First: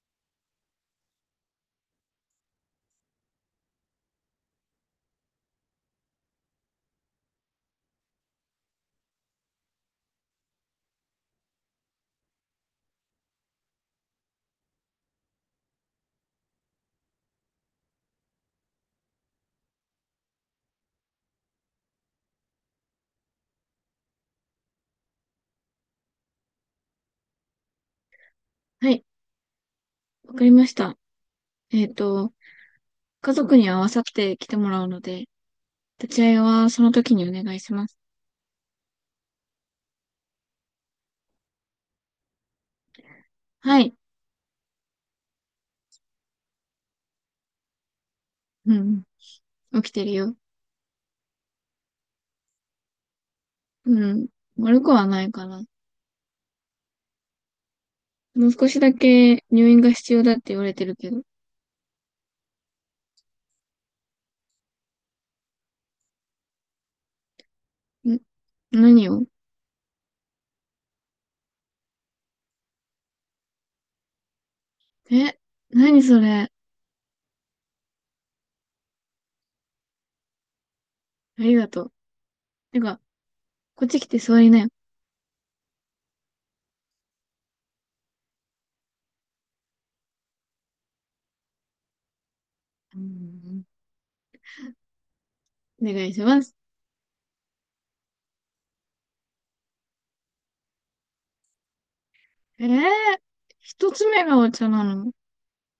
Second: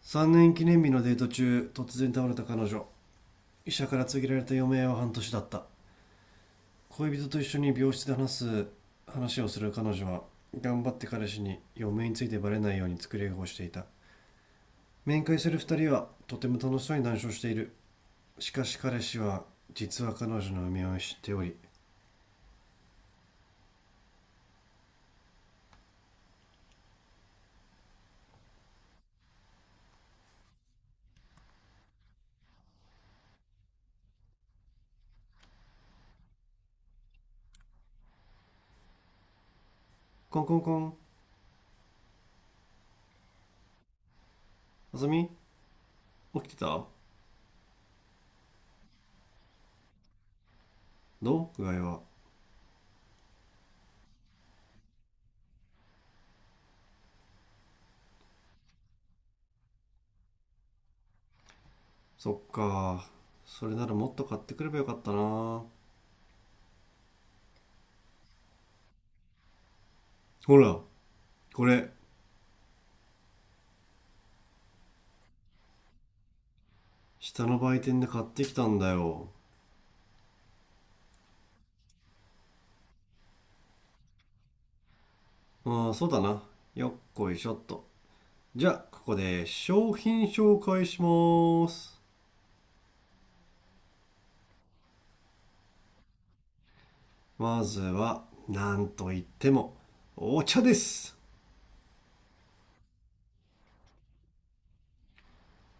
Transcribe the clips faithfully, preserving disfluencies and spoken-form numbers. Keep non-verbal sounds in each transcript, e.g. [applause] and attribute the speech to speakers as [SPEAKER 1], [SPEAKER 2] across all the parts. [SPEAKER 1] さんねん記念日のデート中、突然倒れた彼女。医者から告げられた余命は半年だった。恋人と一緒に病室で話す。話をする彼女は、頑張って彼氏に余命についてバレないように作り笑顔をしていた。面会するふたりはとても楽しそうに談笑している。しかし彼氏は、実は彼女の余命を知っており、
[SPEAKER 2] はい、わかりました。えっと、家族に合わさって来てもらうので、立ち会いはその時にお願いします。
[SPEAKER 1] コンコンコン。
[SPEAKER 2] はい。
[SPEAKER 1] あさみ、起きてた？
[SPEAKER 2] うん、うん起きてるよ。
[SPEAKER 1] どう、具合は？
[SPEAKER 2] うん、悪くはないかな。もう少しだけ入院が必要だって言われてるけど。ん、
[SPEAKER 1] そっか。それならもっと買ってくればよかったな。ほ
[SPEAKER 2] 何を？
[SPEAKER 1] ら、これ。
[SPEAKER 2] え、何それ。
[SPEAKER 1] 下の売店で買ってきたんだよ。
[SPEAKER 2] ありがとう。てか、こっち来て座りなよ。
[SPEAKER 1] ああ、そうだな。よっこいしょっと。じゃあ、ここで商品紹介します。
[SPEAKER 2] うん、お願いします。
[SPEAKER 1] まずは、なんといっても、お茶です。
[SPEAKER 2] えー、一つ目がお茶なの。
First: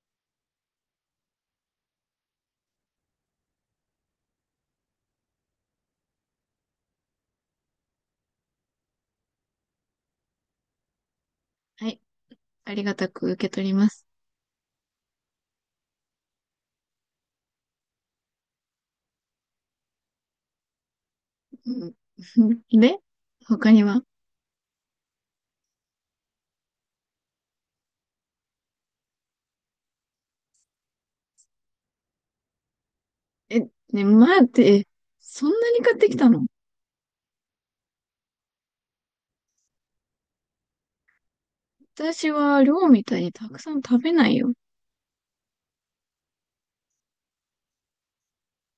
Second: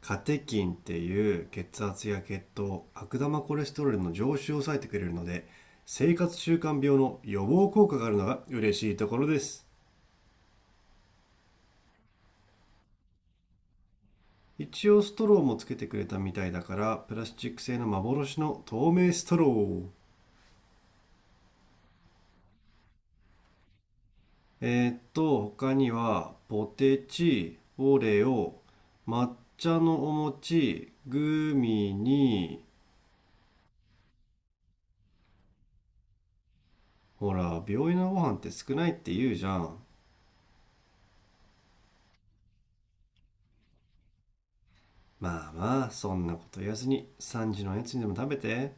[SPEAKER 1] カテキンっていう血圧や血糖、悪玉コレステロールの上昇を抑えてくれるので、生活習慣病の予防効果があるのが嬉しいところです。
[SPEAKER 2] はい、ありがたく受け取ります。
[SPEAKER 1] 一応ストローもつけてくれたみたいだから、プラスチック製の幻の透明ストロー。
[SPEAKER 2] うん、[laughs] で、他には？
[SPEAKER 1] えーっと、他には、ポテチ、オレオ、抹茶のお餅、グミに、
[SPEAKER 2] え、ね、待って、え、そんなに買ってきたの？
[SPEAKER 1] ほら、病院のご飯って少ないって言うじゃん。
[SPEAKER 2] 私は量みたいにたくさん食べないよ。
[SPEAKER 1] まあまあ、そんなこと言わずに、さんじのおやつにでも食べて、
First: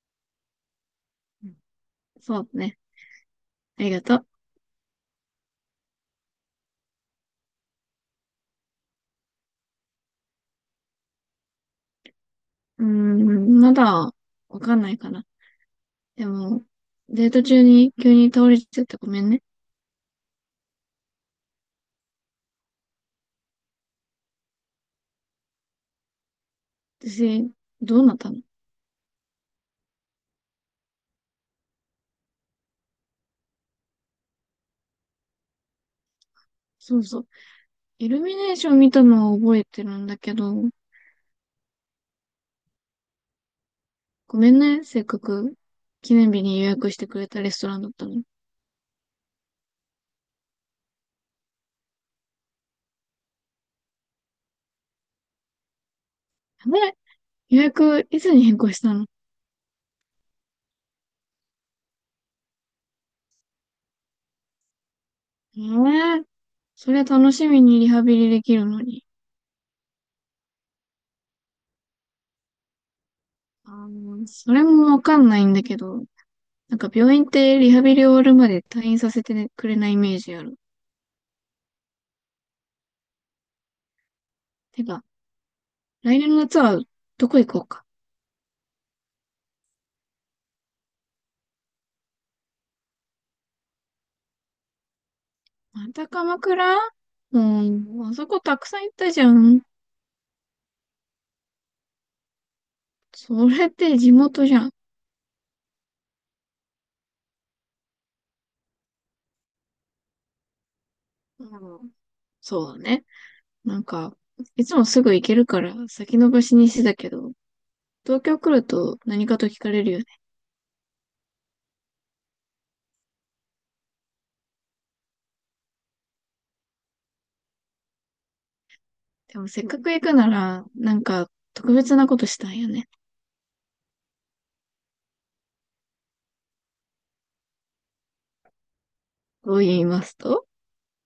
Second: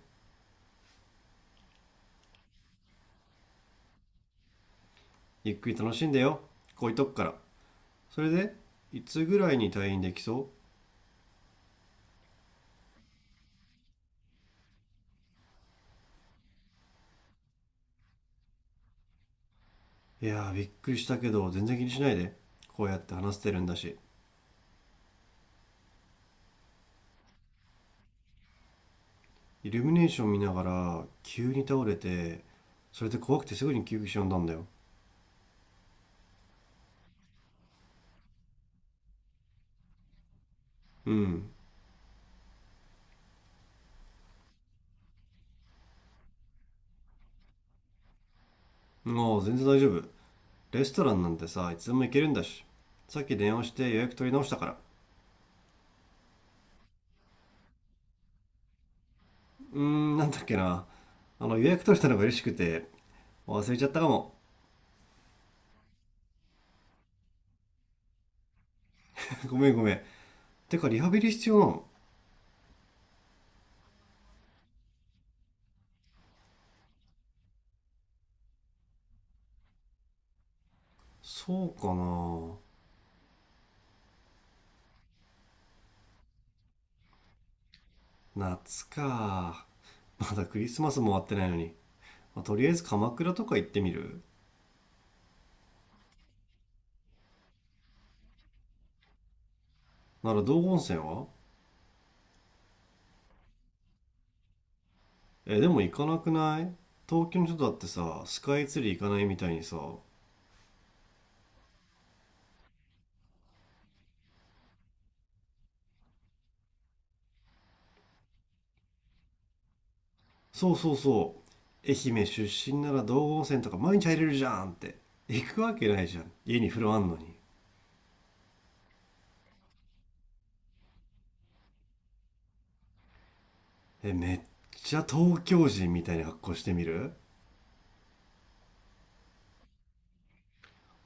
[SPEAKER 2] うん、そうね。ありがとう。
[SPEAKER 1] ゆっくり楽しんでよ。こういうとこから。それで、いつぐらいに退院できそ？
[SPEAKER 2] うーん、まだわかんないかな。でも、デート中に急に倒れちゃってごめんね。
[SPEAKER 1] ういやー、びっくりしたけど、全然気にしないで。こうやって話してるんだし。
[SPEAKER 2] 私、どうなったの？
[SPEAKER 1] イルミネーション見ながら、急に倒れて、それで怖くてすぐに救急車呼んだんだよ。
[SPEAKER 2] そうそう。イルミネーション見たのは覚えてるんだけど、
[SPEAKER 1] うん、
[SPEAKER 2] ごめんね。せっかく記念日に予約してくれたレストランだったのに。
[SPEAKER 1] もう全然大丈夫。レストランなんてさ、いつでも行けるんだし。さっき電話して予約取り直したから。
[SPEAKER 2] あれ、予約いつに変更したの？
[SPEAKER 1] うーん、なんだっけな。あの、予約取れたのが嬉しくて、忘れちゃったかも。
[SPEAKER 2] ええ、そりゃ楽しみにリハビリできるのに。
[SPEAKER 1] [laughs] ごめんごめん。てか、リハビリ必要なの？
[SPEAKER 2] あー、それもわかんないんだけど、なんか病院ってリハビリ終わるまで退院させてねくれないイメージある。
[SPEAKER 1] そうか
[SPEAKER 2] てか、来年の夏はどこ行こうか。
[SPEAKER 1] な。夏か。まだクリスマスも終わってないのに。まあとりあえず鎌倉とか行ってみる？
[SPEAKER 2] また鎌倉？もう、あそこたくさん行ったじゃん。
[SPEAKER 1] なら道後温泉は？
[SPEAKER 2] それって地元じゃん。
[SPEAKER 1] え、でも行かなくない？東京の人だってさ、スカイツリー行かないみたいにさ、
[SPEAKER 2] うん、そうだね。なんか、いつもすぐ行けるから先延ばしにしてたけど、東京来ると何かと聞かれるよね。
[SPEAKER 1] そうそうそう、愛媛出身なら道後温泉とか毎日入れるじゃんって。行くわけないじゃん、家に風呂あんのに。
[SPEAKER 2] でもせっかく行くなら、なんか特別なことしたいよね。
[SPEAKER 1] え、めっちゃ東京人みたいな格好してみる？
[SPEAKER 2] と言いますと？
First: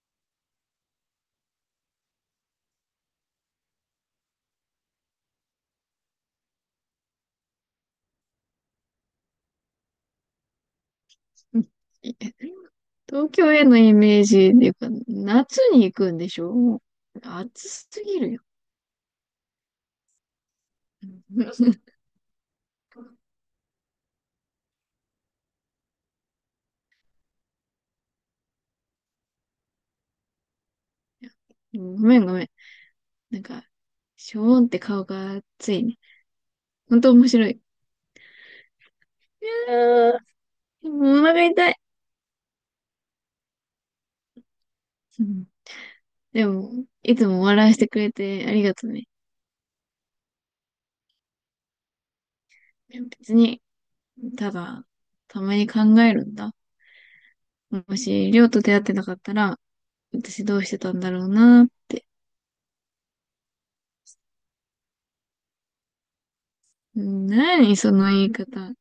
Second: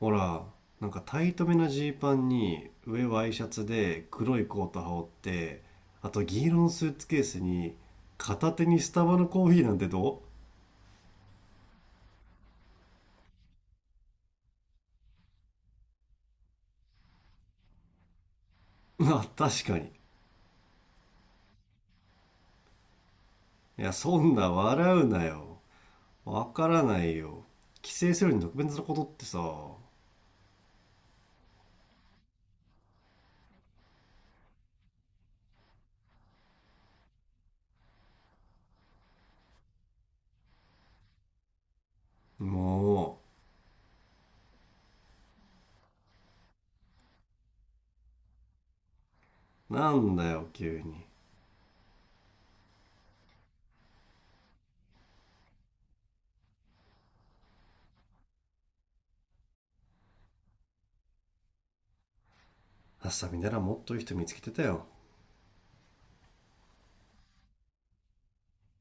[SPEAKER 1] ほら、なんかタイトめなジーパンに、上ワイシャツで黒いコート羽織って、あと銀色のスーツケースに、片手にスタバのコーヒーなんてど
[SPEAKER 2] [laughs] うん、東京へのイメージっていうか、夏に行くんでしょ？もう暑すぎるよ。
[SPEAKER 1] う？ [laughs] あ、確かに。
[SPEAKER 2] うん [laughs]
[SPEAKER 1] いや、そんな笑うなよ。わからないよ。帰省するのに特別なことってさ、も
[SPEAKER 2] ごめんごめん。なんか、ショーンって顔が熱いね。ほんと面白い。いやー、もうお腹痛い。
[SPEAKER 1] う、
[SPEAKER 2] うん、でも、いつも笑わせてくれてありがとうね。
[SPEAKER 1] なんだよ急に。
[SPEAKER 2] 別に、ただ、たまに考えるんだ。もし、りょうと出会ってなかったら、私どうしてたんだろうなーって。
[SPEAKER 1] あっさみならもっといい人見つけてたよ。
[SPEAKER 2] うん、何その言い方。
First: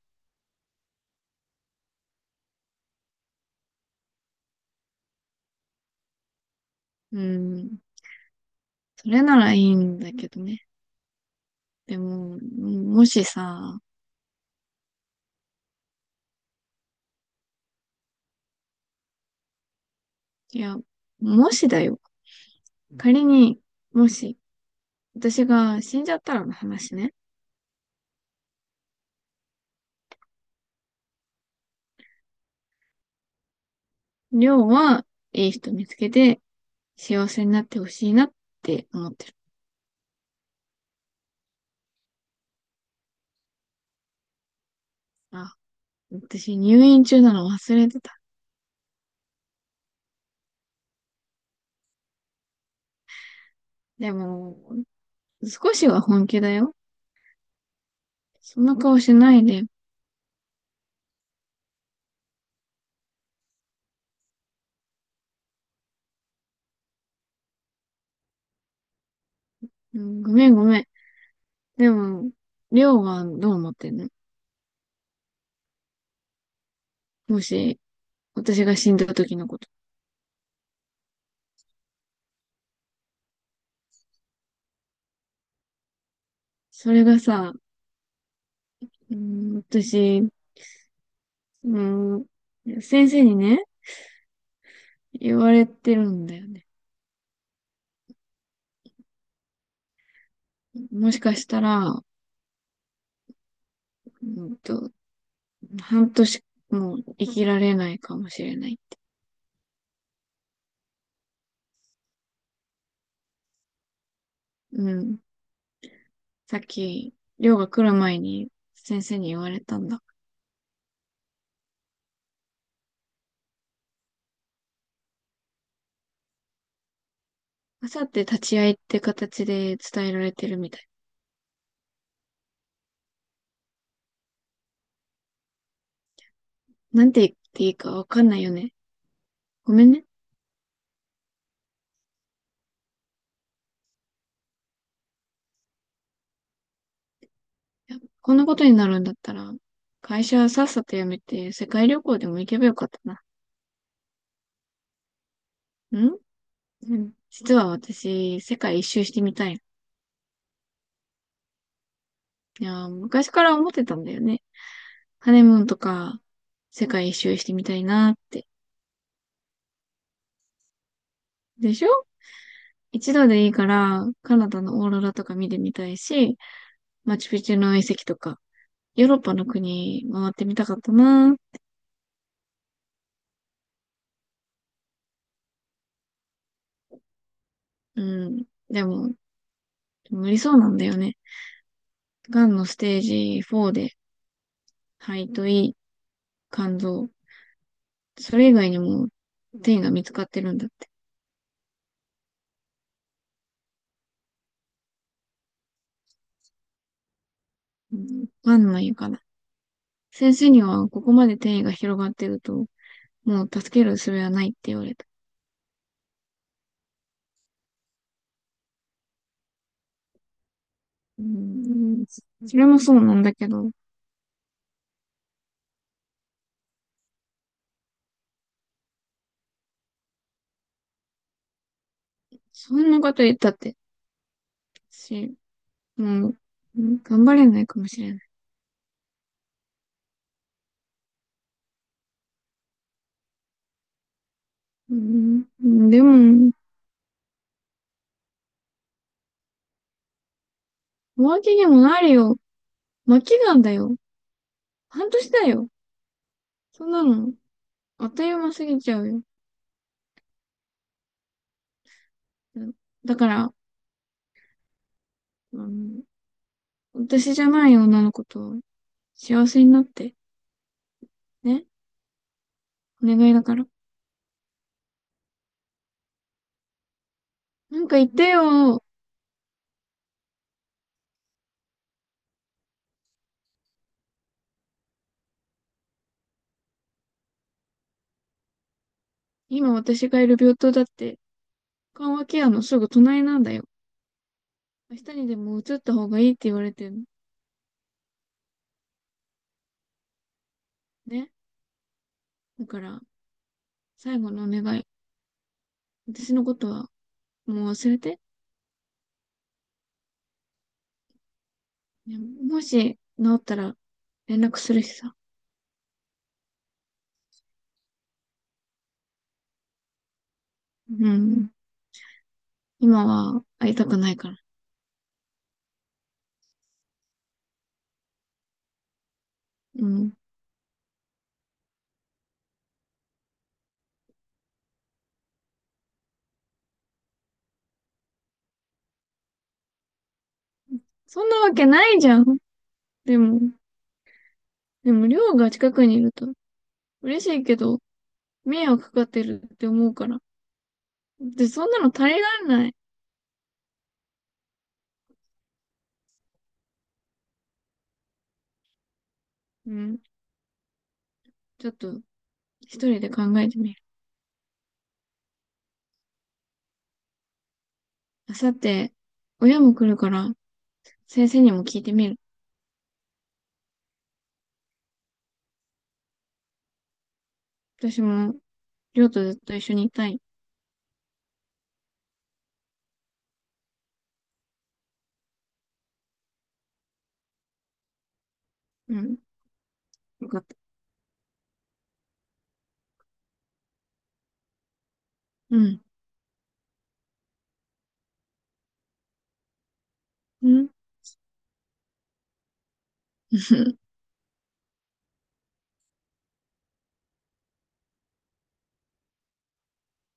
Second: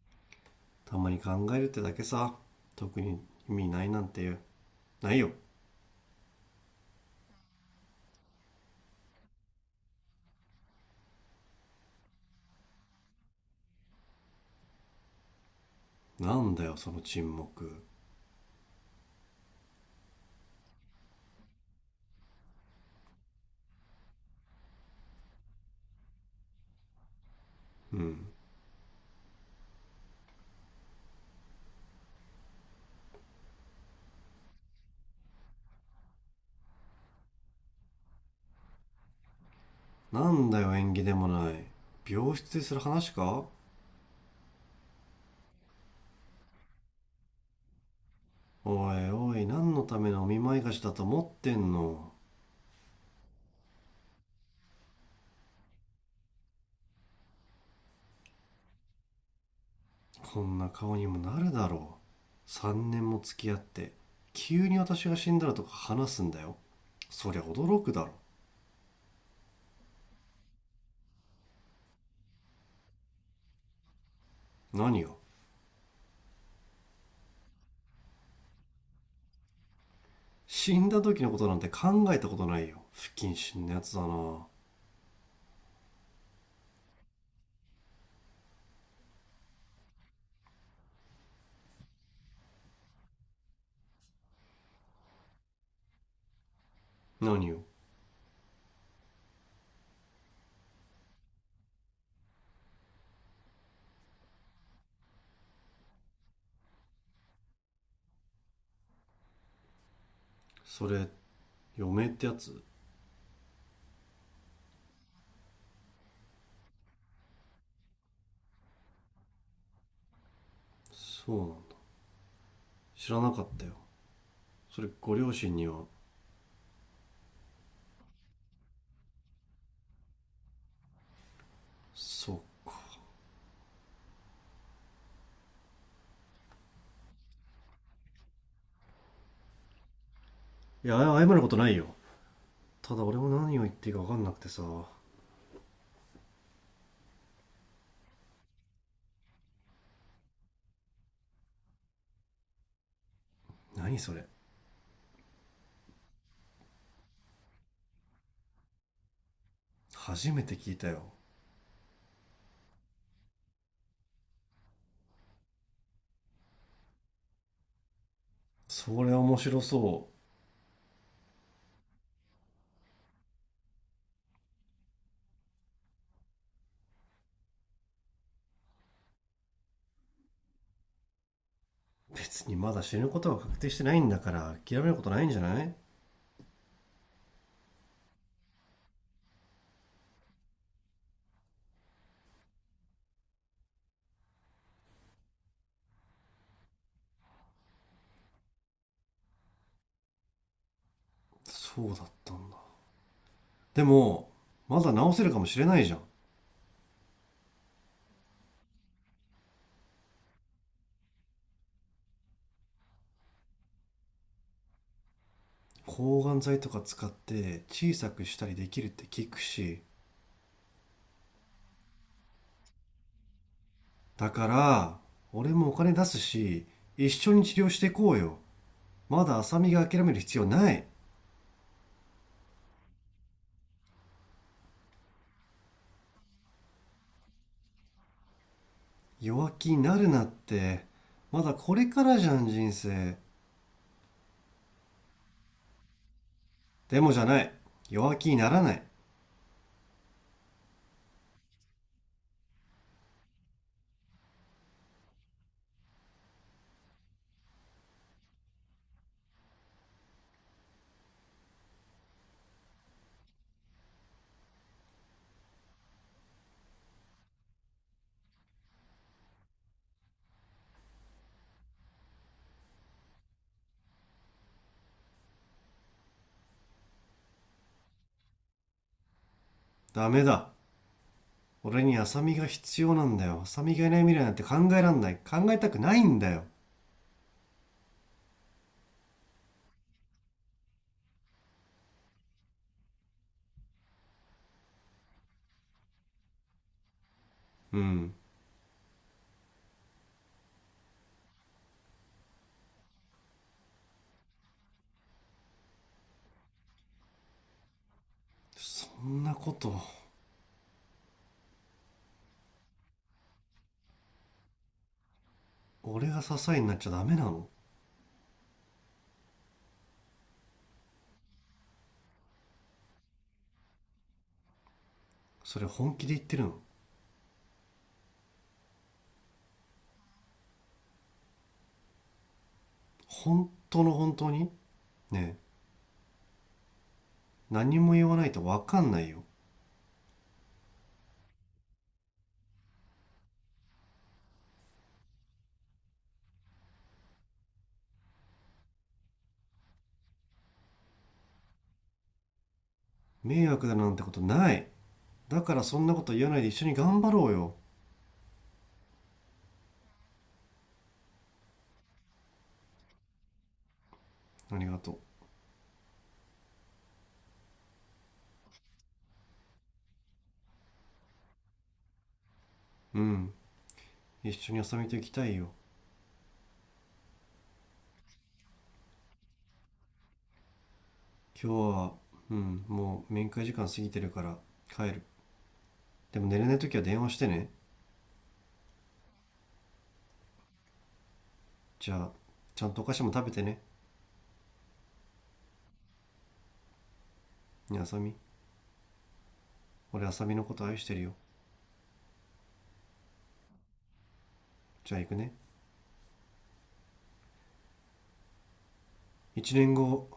[SPEAKER 1] たまに考えるってだけさ。特に、意味ないなんていう、ないよ。
[SPEAKER 2] うん。それならいいんだけどね。でも、もしさ、
[SPEAKER 1] なんだよ、その沈黙。
[SPEAKER 2] いや、もしだよ。仮に、もし、私が死んじゃったらの話ね。
[SPEAKER 1] うん。
[SPEAKER 2] りょうは、いい人見つけて、幸せになってほしいなって思ってる。
[SPEAKER 1] なんだよ、縁起でもない。病室でする話か？
[SPEAKER 2] あ、私入院中なの忘れてた。
[SPEAKER 1] おいおい、何のためのお見舞い菓子だと思ってんの？
[SPEAKER 2] でも、少しは本気だよ。そんな顔しないで。
[SPEAKER 1] こんな顔にもなるだろう、さんねんも付き合って急に私が死んだらとか話すんだよ。そりゃ驚くだろ。
[SPEAKER 2] うん、ごめんごめん。でも、りょうはどう思ってんの？
[SPEAKER 1] 何が？
[SPEAKER 2] もし、私が死んだ時のこと。
[SPEAKER 1] 死んだ時のことなんて考えたことないよ。不謹慎なやつだな。
[SPEAKER 2] それがさ、うん、私、その、先生にね、言われてるんだよね。
[SPEAKER 1] 何よ？
[SPEAKER 2] もしかしたら、うんと、半年も生きられないかもしれない。
[SPEAKER 1] それ、嫁ってやつ？
[SPEAKER 2] うん。さっき、寮が来る前に先生に言われたんだ。
[SPEAKER 1] そうなんだ。知らなかったよ。それ、ご両親には？
[SPEAKER 2] あさって立ち会いって形で伝えられてるみたい。
[SPEAKER 1] そうか。
[SPEAKER 2] なんて言っていいかわかんないよね。ごめんね。
[SPEAKER 1] いや、謝ることないよ。ただ、俺も何を言っていいか分かんなくてさ。
[SPEAKER 2] いや、こんなことになるんだったら、会社さっさと辞めて世界旅行でも行けばよかったな。
[SPEAKER 1] 何それ？
[SPEAKER 2] んうん。実は私、世界一周してみたい。
[SPEAKER 1] 初めて聞いたよ。
[SPEAKER 2] いやー、昔から思ってたんだよね。ハネムーンとか、世界一周してみたいなって。
[SPEAKER 1] それは面白そ
[SPEAKER 2] でしょ？一度でいいから、カナダのオーロラとか見てみたいし、マチュピチュの遺跡とか、ヨーロッパの国回ってみたかったな。
[SPEAKER 1] う。別にまだ死ぬことは確定してないんだから、諦めることないんじゃない？
[SPEAKER 2] うん。でも、無理そうなんだよね。がんのステージよんで、肺と胃、肝臓、それ以外にも転移が見つかってるんだって。
[SPEAKER 1] そうだったんだ。でも、まだ治せるかもしれないじゃん。
[SPEAKER 2] うん、わかんないかな。先生にはここまで転移が広がってると、もう助ける術はないって言われた。
[SPEAKER 1] 抗がん剤とか使って小さくしたりできるって聞くし。
[SPEAKER 2] うん、それもそうなんだけど、
[SPEAKER 1] だから俺もお金出すし、一緒に治療していこうよ。まだ浅見が諦める必要ない。
[SPEAKER 2] そんなこと言ったって、私、もう、うん頑張れないかもしれない。
[SPEAKER 1] 弱気になるなって。まだこれからじゃん、人生。
[SPEAKER 2] うん、うん、でも、
[SPEAKER 1] でもじゃない。弱気にならない。
[SPEAKER 2] 浮気にもなるよ。末期がんだよ。半年だよ。そんなの、あっという間過ぎちゃうよ。うん、だから、うん、私じゃない女の子と幸せになって、ね。お願いだから。なんか言ってよ。
[SPEAKER 1] ダメだ。俺に浅見が必要なんだよ。浅見がいない未来なんて考えらんない。考えたくないんだよ。
[SPEAKER 2] 今私がいる病棟だって、緩和ケアのすぐ隣なんだよ。明日にでも移った方がいいって言われてるの。
[SPEAKER 1] うん、
[SPEAKER 2] ね。だから、最後のお願い。私のことはもう忘れて。
[SPEAKER 1] そんなこと。
[SPEAKER 2] ね、もし治ったら連絡するしさ。
[SPEAKER 1] 俺が支えになっちゃダメなの？
[SPEAKER 2] うん。今は会いたくないから。
[SPEAKER 1] それ本気で言ってるの？
[SPEAKER 2] うん。
[SPEAKER 1] 本当の本当に？ね、何も言わないと分かんないよ。
[SPEAKER 2] そんなわけないじゃん。でも、でも、りょうが近くにいると嬉しいけど、迷惑かかってるって思うから。で、そんなの足りられない。
[SPEAKER 1] 迷惑だなんてことない。だから、そんなこと言わないで一緒に頑張ろうよ。
[SPEAKER 2] うん。ちょっと、一人で考えてみる。
[SPEAKER 1] ありがと。
[SPEAKER 2] あさって、親も来るから、先生にも聞いてみる。
[SPEAKER 1] ううん、一緒に遊びと行きたいよ。
[SPEAKER 2] 私も、りょうとずっと一緒にいたい。
[SPEAKER 1] 今日は、うん、もう面会時間過ぎてるから帰る。でも、寝れない時は電話してね。
[SPEAKER 2] うん。よかった。
[SPEAKER 1] じゃあ、ちゃんとお菓子も食べてね。
[SPEAKER 2] うん。
[SPEAKER 1] ね、あさみ。俺、あさみの
[SPEAKER 2] う
[SPEAKER 1] こと
[SPEAKER 2] ん。
[SPEAKER 1] 愛してるよ。
[SPEAKER 2] [laughs]
[SPEAKER 1] じゃあ行くね。いちねんご。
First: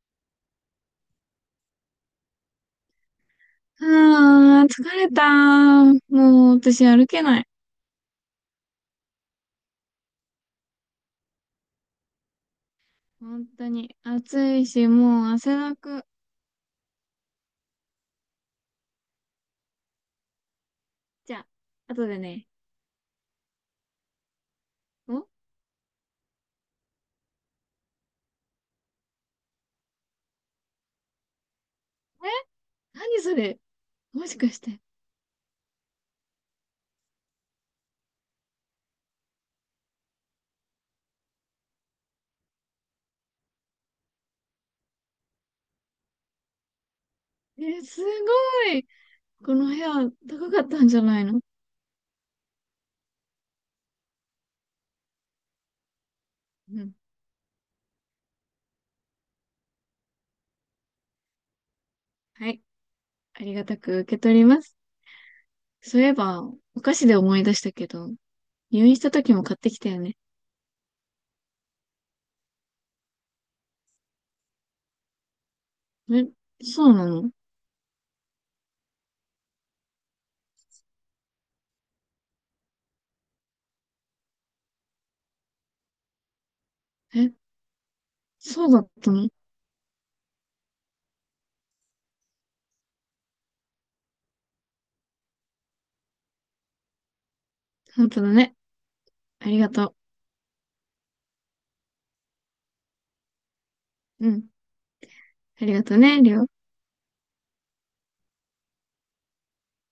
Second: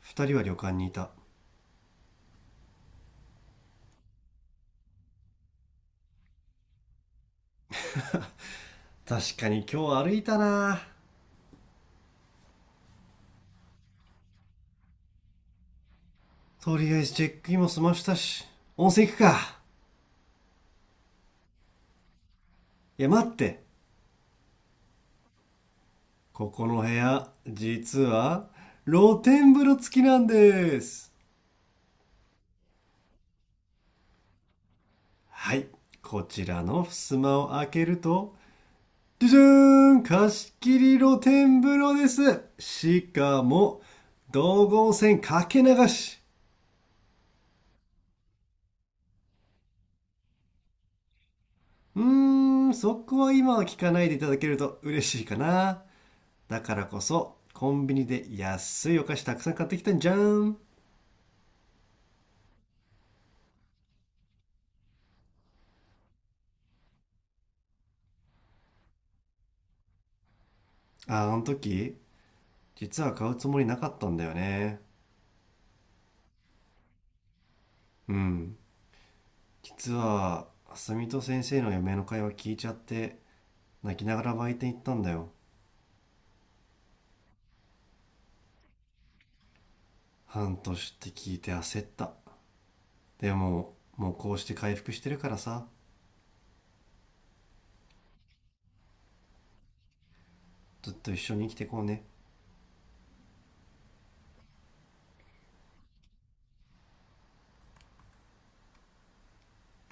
[SPEAKER 1] ふたりは旅館にいた。
[SPEAKER 2] ああー、疲れた。もう私歩けない。
[SPEAKER 1] 確かに今日歩いたなぁ。
[SPEAKER 2] 本当に。暑いし、もう汗だく。
[SPEAKER 1] とりあえずチェックインも済ましたし、温泉行くか。
[SPEAKER 2] じゃあ、後でね。
[SPEAKER 1] いや、待って。
[SPEAKER 2] お、
[SPEAKER 1] ここの部屋、実は、露天風呂付きなんです。
[SPEAKER 2] え、何それ？もしかして。
[SPEAKER 1] はい。こちらの襖を開けると、じゃじゃーん貸し切り露天風呂です。しかも、道後温泉かけ流し。
[SPEAKER 2] え、すごい。この部屋、高かったんじゃないの？
[SPEAKER 1] うーん、そこは今は聞かないでいただけると嬉しいかな。だか
[SPEAKER 2] う
[SPEAKER 1] ら
[SPEAKER 2] ん。
[SPEAKER 1] こそ、コンビニで安いお菓子たくさん買ってきたんじゃん。
[SPEAKER 2] はい。ありがたく受け取ります。そういえば、お菓子で思い出したけど、入院した時も買ってきたよね。
[SPEAKER 1] あ、あの時、実は買うつもりなかったんだよね。
[SPEAKER 2] え、そうなの？
[SPEAKER 1] うん。実は、あさみと先生の嫁の会話聞いちゃって、泣きながら売店行ったんだよ。
[SPEAKER 2] え、そうだったの？
[SPEAKER 1] 半年って聞いて焦った。でも、もうこうして回復してるからさ、
[SPEAKER 2] 本当だね。ありがと
[SPEAKER 1] ずっと一緒に生きてこうね。
[SPEAKER 2] う。うん。ありがとね、りょう。